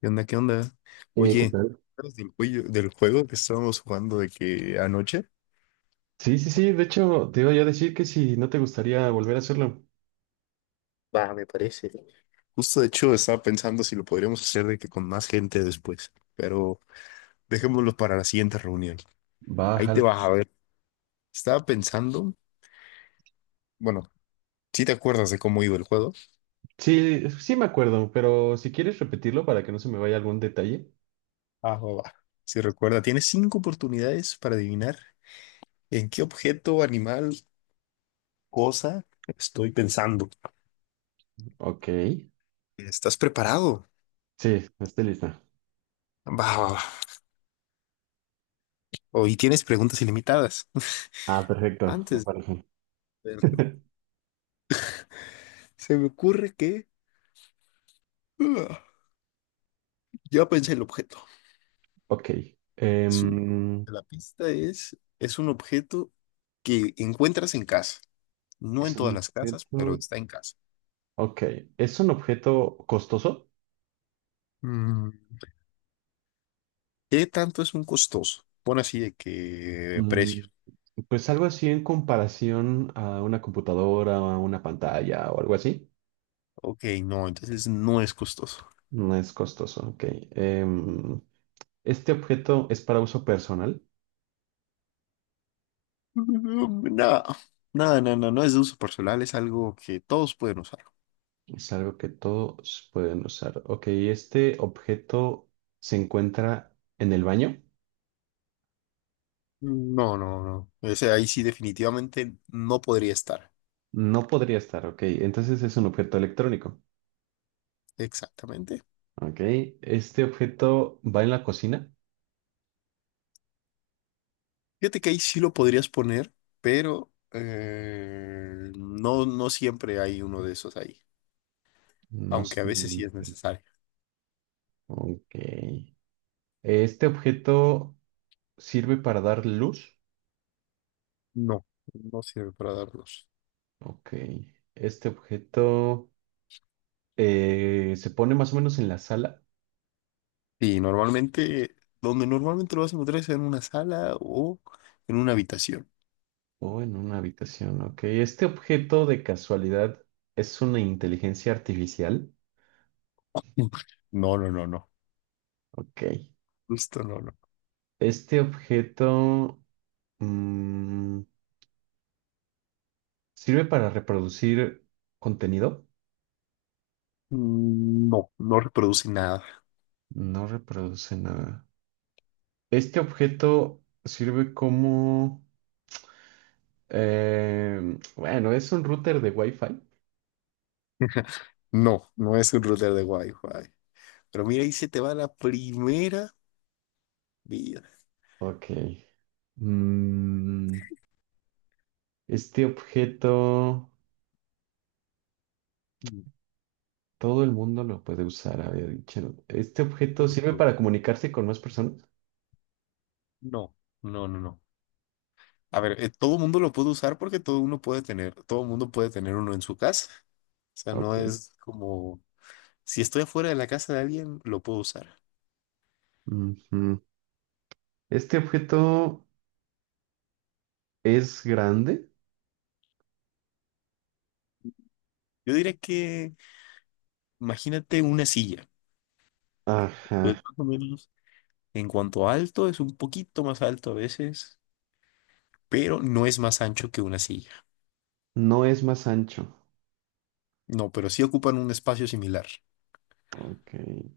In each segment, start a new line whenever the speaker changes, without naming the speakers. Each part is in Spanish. ¿Qué onda? ¿Qué onda?
¿Qué
Oye, ¿te
tal?
acuerdas del, del juego que estábamos jugando de que anoche?
Sí, sí, sí, de hecho, te iba yo a decir que si no te gustaría volver a hacerlo,
Justo de hecho estaba pensando si lo podríamos hacer de que con más gente después, pero dejémoslo para la siguiente reunión. Ahí te
bájalo.
vas a ver. Estaba pensando, bueno, ¿si te acuerdas de cómo iba el juego?
Sí, sí me acuerdo, pero si quieres repetirlo para que no se me vaya algún detalle.
Ah, va, va. Si recuerda, tienes cinco oportunidades para adivinar en qué objeto, animal, cosa estoy pensando.
Ok.
¿Estás preparado?
Sí, estoy lista.
Va, va, va. Hoy tienes preguntas ilimitadas.
Ah, perfecto, me
Antes.
parece.
Se me ocurre que... Ah, ya pensé el objeto.
Ok.
Es un...
em,
La pista es... Es un objeto que encuentras en casa. No
¿Es
en
un
todas las casas, pero
objeto?
está en casa.
Ok. ¿Es un objeto costoso?
Mm, ¿qué tanto es un costoso? Pon así de que
Mm,
precio.
pues algo así en comparación a una computadora o a una pantalla o algo así.
Ok, no, entonces no es costoso.
No es costoso, ok. Em, Este objeto es para uso personal.
Mm, no, nada, no, no, no es de uso personal, es algo que todos pueden usar.
Es algo que todos pueden usar. Ok, este objeto se encuentra en el baño.
No, no, no. Ese ahí sí definitivamente no podría estar.
No podría estar, ok. Entonces es un objeto electrónico.
Exactamente.
Ok, este objeto va en la cocina.
Fíjate que ahí sí lo podrías poner, pero no, no siempre hay uno de esos ahí,
No
aunque a veces sí es
siempre.
necesario.
Ok. Este objeto sirve para dar luz.
No, no sirve para darlos.
Ok. Este objeto se pone más o menos en la sala.
Y normalmente, donde normalmente lo vas a encontrar es en una sala o en una habitación.
O en una habitación, ok. Este objeto de casualidad es una inteligencia artificial.
No, no, no, no.
Ok.
Esto no, no.
Este objeto mm, sirve para reproducir contenido.
Mm, no, no reproduce nada.
No reproduce nada. Este objeto sirve como... bueno, es un router de Wi-Fi.
No, no es un router de Wi-Fi. Pero mira, ahí se te va la primera vida.
Ok. Mm, este objeto...
Mm,
Todo el mundo lo puede usar, había dicho. Este
no,
objeto
no,
sirve
no.
para comunicarse con más personas.
No. No, no, no. A ver, todo mundo lo puede usar porque todo uno puede tener, todo mundo puede tener uno en su casa. O sea, no
Ok.
es como, si estoy afuera de la casa de alguien, lo puedo usar.
Ujú. Este objeto es grande.
Yo diría que, imagínate una silla. Pues
Ajá.
más o menos, en cuanto a alto, es un poquito más alto a veces, pero no es más ancho que una silla.
No es más ancho.
No, pero sí ocupan un espacio similar.
Ok.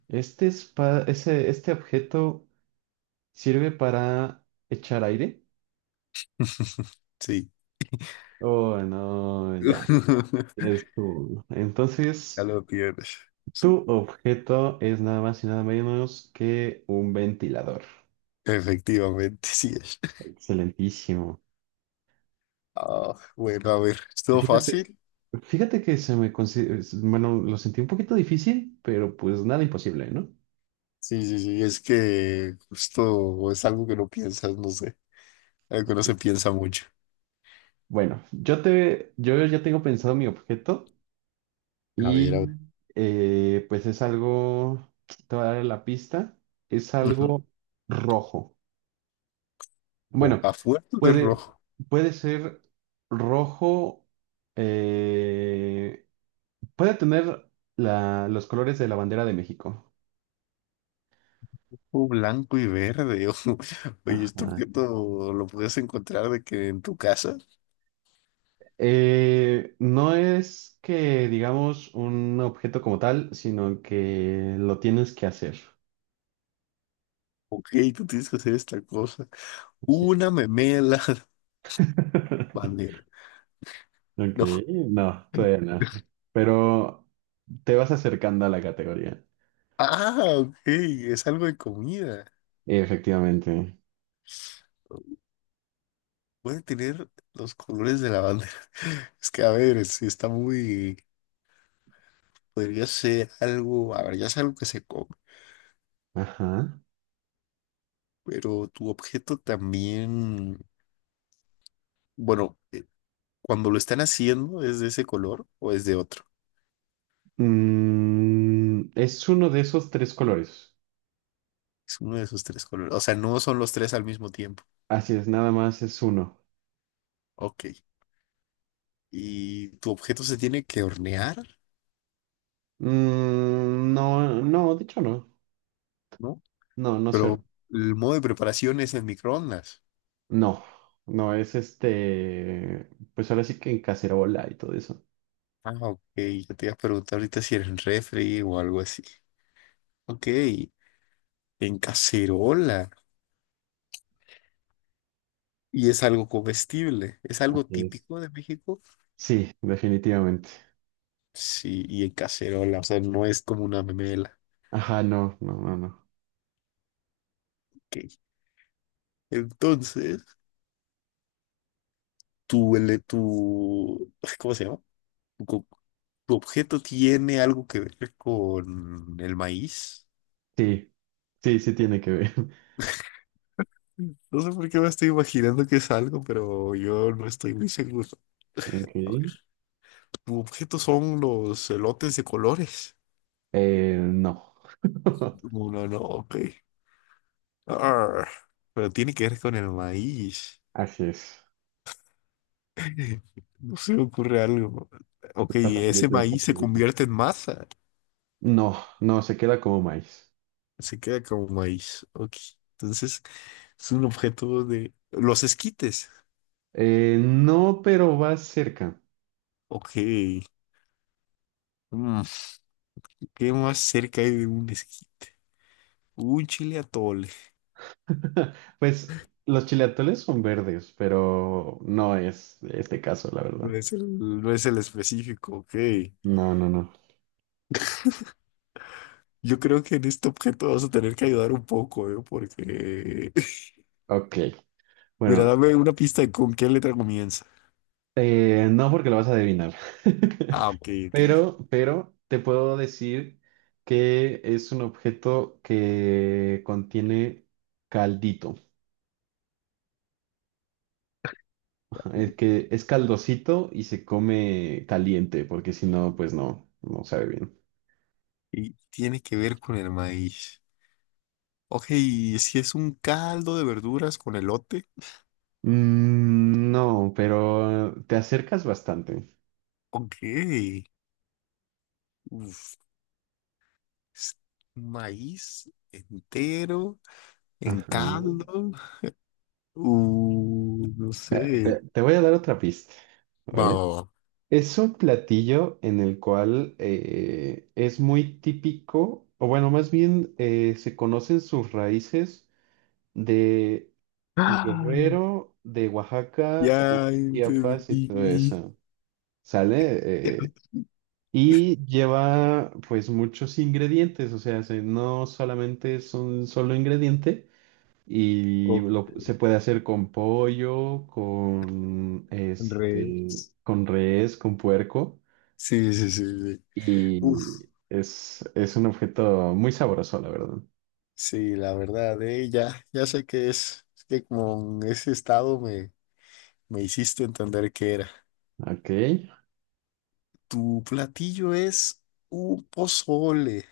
Este objeto sirve para echar aire.
Sí.
Oh, no, ya.
Ya
Entonces,
lo tienes. Sí,
tu objeto es nada más y nada menos que un ventilador.
efectivamente, sí es.
Excelentísimo.
Ah, bueno, a ver, ¿estuvo
Fíjate,
fácil?
fíjate que se me consi- es- bueno, lo sentí un poquito difícil, pero pues nada imposible, ¿no?
Sí, sí, sí, es que justo es algo que no piensas, no sé, algo que no se piensa mucho.
Bueno, yo ya tengo pensado mi objeto
A ver, a
y
ver.
pues es algo, te voy a dar la pista, es
Ujú.
algo rojo.
O
Bueno,
a fuerza de
puede,
rojo,
puede ser rojo, eh, puede tener los colores de la bandera de México.
o blanco y verde. Oye, esto que
Ajá.
todo lo puedes encontrar de que en tu casa,
No es que digamos un objeto como tal, sino que lo tienes que hacer.
ok, tú tienes que hacer esta cosa.
Así
Una
es.
memela bandera.
Ok,
No.
no, todavía no. Pero te vas acercando a la categoría.
Ah, ok, es algo de comida.
Efectivamente.
Puede tener los colores de la bandera. Es que, a ver, si está muy... Podría ser algo, a ver, ya es algo que se come.
Ajá.
Pero tu objeto también, bueno, cuando lo están haciendo, ¿es de ese color o es de otro?
Mm, es uno de esos tres colores.
Es uno de esos tres colores. O sea, no son los tres al mismo tiempo.
Así es, nada más es uno.
Ok. ¿Y tu objeto se tiene que hornear,
Mm, no, no, de hecho no.
no?
No, no sé.
Pero el modo de preparación es en microondas.
No, no, es este. Pues ahora sí que en cacerola y todo eso.
Ah, ok. Yo te iba a preguntar ahorita si era en refri o algo así. Ok. En cacerola. Y es algo comestible. ¿Es algo
Así es.
típico de México?
Sí, definitivamente.
Sí, y en cacerola. O sea, no es como una memela.
Ajá, no, no, no, no.
Ok. Entonces, ay, ¿cómo se llama? Tu, co- tu objeto tiene algo que ver con el maíz.
Sí, sí, sí tiene que ver.
No sé por qué me estoy imaginando que es algo, pero yo no estoy muy seguro.
Ok.
A ver, tu objeto son los elotes de colores.
No.
Uno no, ok. Arr, pero tiene que ver con el maíz.
Así es.
No se me ocurre algo. Ok,
Está
ese
facilito, está
maíz se
facilito.
convierte en masa.
No, no, se queda como maíz.
Se queda como maíz. Ok. Entonces, es un objeto de... Los esquites.
No, pero va cerca.
Ok. Mm, ¿qué más cerca hay de un esquite? Un chile atole.
Pues los chileatoles son verdes, pero no es este caso, la verdad.
No es el específico, ok.
No, no, no.
Yo creo que en este objeto vas a tener que ayudar un poco, ¿eh? Porque...
Ok.
Mira,
Bueno,
dame una pista de con qué letra comienza.
no porque lo vas a adivinar.
Ah, ok, ok.
Pero te puedo decir que es un objeto que contiene caldito. Es que es caldosito y se come caliente, porque si no, pues no, no sabe bien.
Y tiene que ver con el maíz. Ok, ¿y si es un caldo de verduras con elote?
Mm, no, pero te acercas bastante.
Ok. Uf, es maíz entero. En
Ajá.
caldo. No sé.
Te voy a dar otra pista,
Va,
¿vale?
va, va.
Es un platillo en el cual es muy típico, o bueno, más bien se conocen sus raíces de
Ah,
Guerrero, de Oaxaca, de
ya
Chiapas y todo
entendí.
eso. ¿Sale? Y lleva pues muchos ingredientes, o sea, no solamente es un solo ingrediente
O
se puede hacer con pollo, con
con res.
este, con res, con puerco
Sí, sí, sí, sí. Uf,
y es un objeto muy sabroso, la verdad.
sí, la verdad, ya, ya sé qué es que con ese estado me hiciste entender qué era.
Ok,
Tu platillo es un pozole,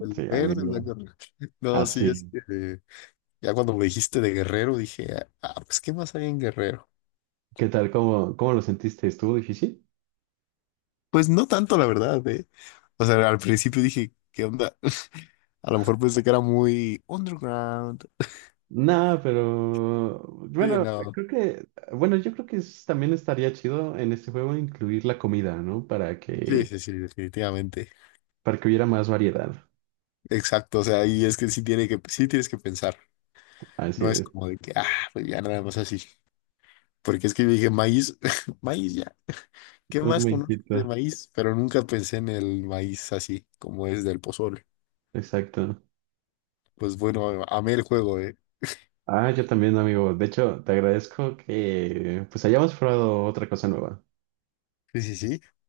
el verde, el
amigo.
blanco. No, sí, es
Así.
que ya cuando me dijiste de Guerrero dije, ah, pues, ¿qué más hay en Guerrero?
¿Qué tal? ¿Cómo lo sentiste? ¿Estuvo difícil?
Pues no tanto, la verdad, eh. O sea, al principio dije, ¿qué onda? A lo mejor pensé que era muy underground.
No, pero
Sí,
bueno,
no.
creo que, bueno, yo creo que también estaría chido en este juego incluir la comida, ¿no?
Sí, sí, sí, definitivamente.
Para que hubiera más variedad.
Exacto, o sea, y es que sí tiene que, sí tienes que pensar.
Así
No es
es,
como de que, ah, pues ya nada más así. Porque es que yo dije maíz, maíz ya. ¿Qué
un
más conozco
momentito.
de maíz? Pero nunca pensé en el maíz así, como es del pozole.
Exacto.
Pues bueno, amé el juego, eh.
Ah, yo también, amigo. De hecho, te agradezco que pues hayamos probado otra cosa nueva.
Sí, sí, sí.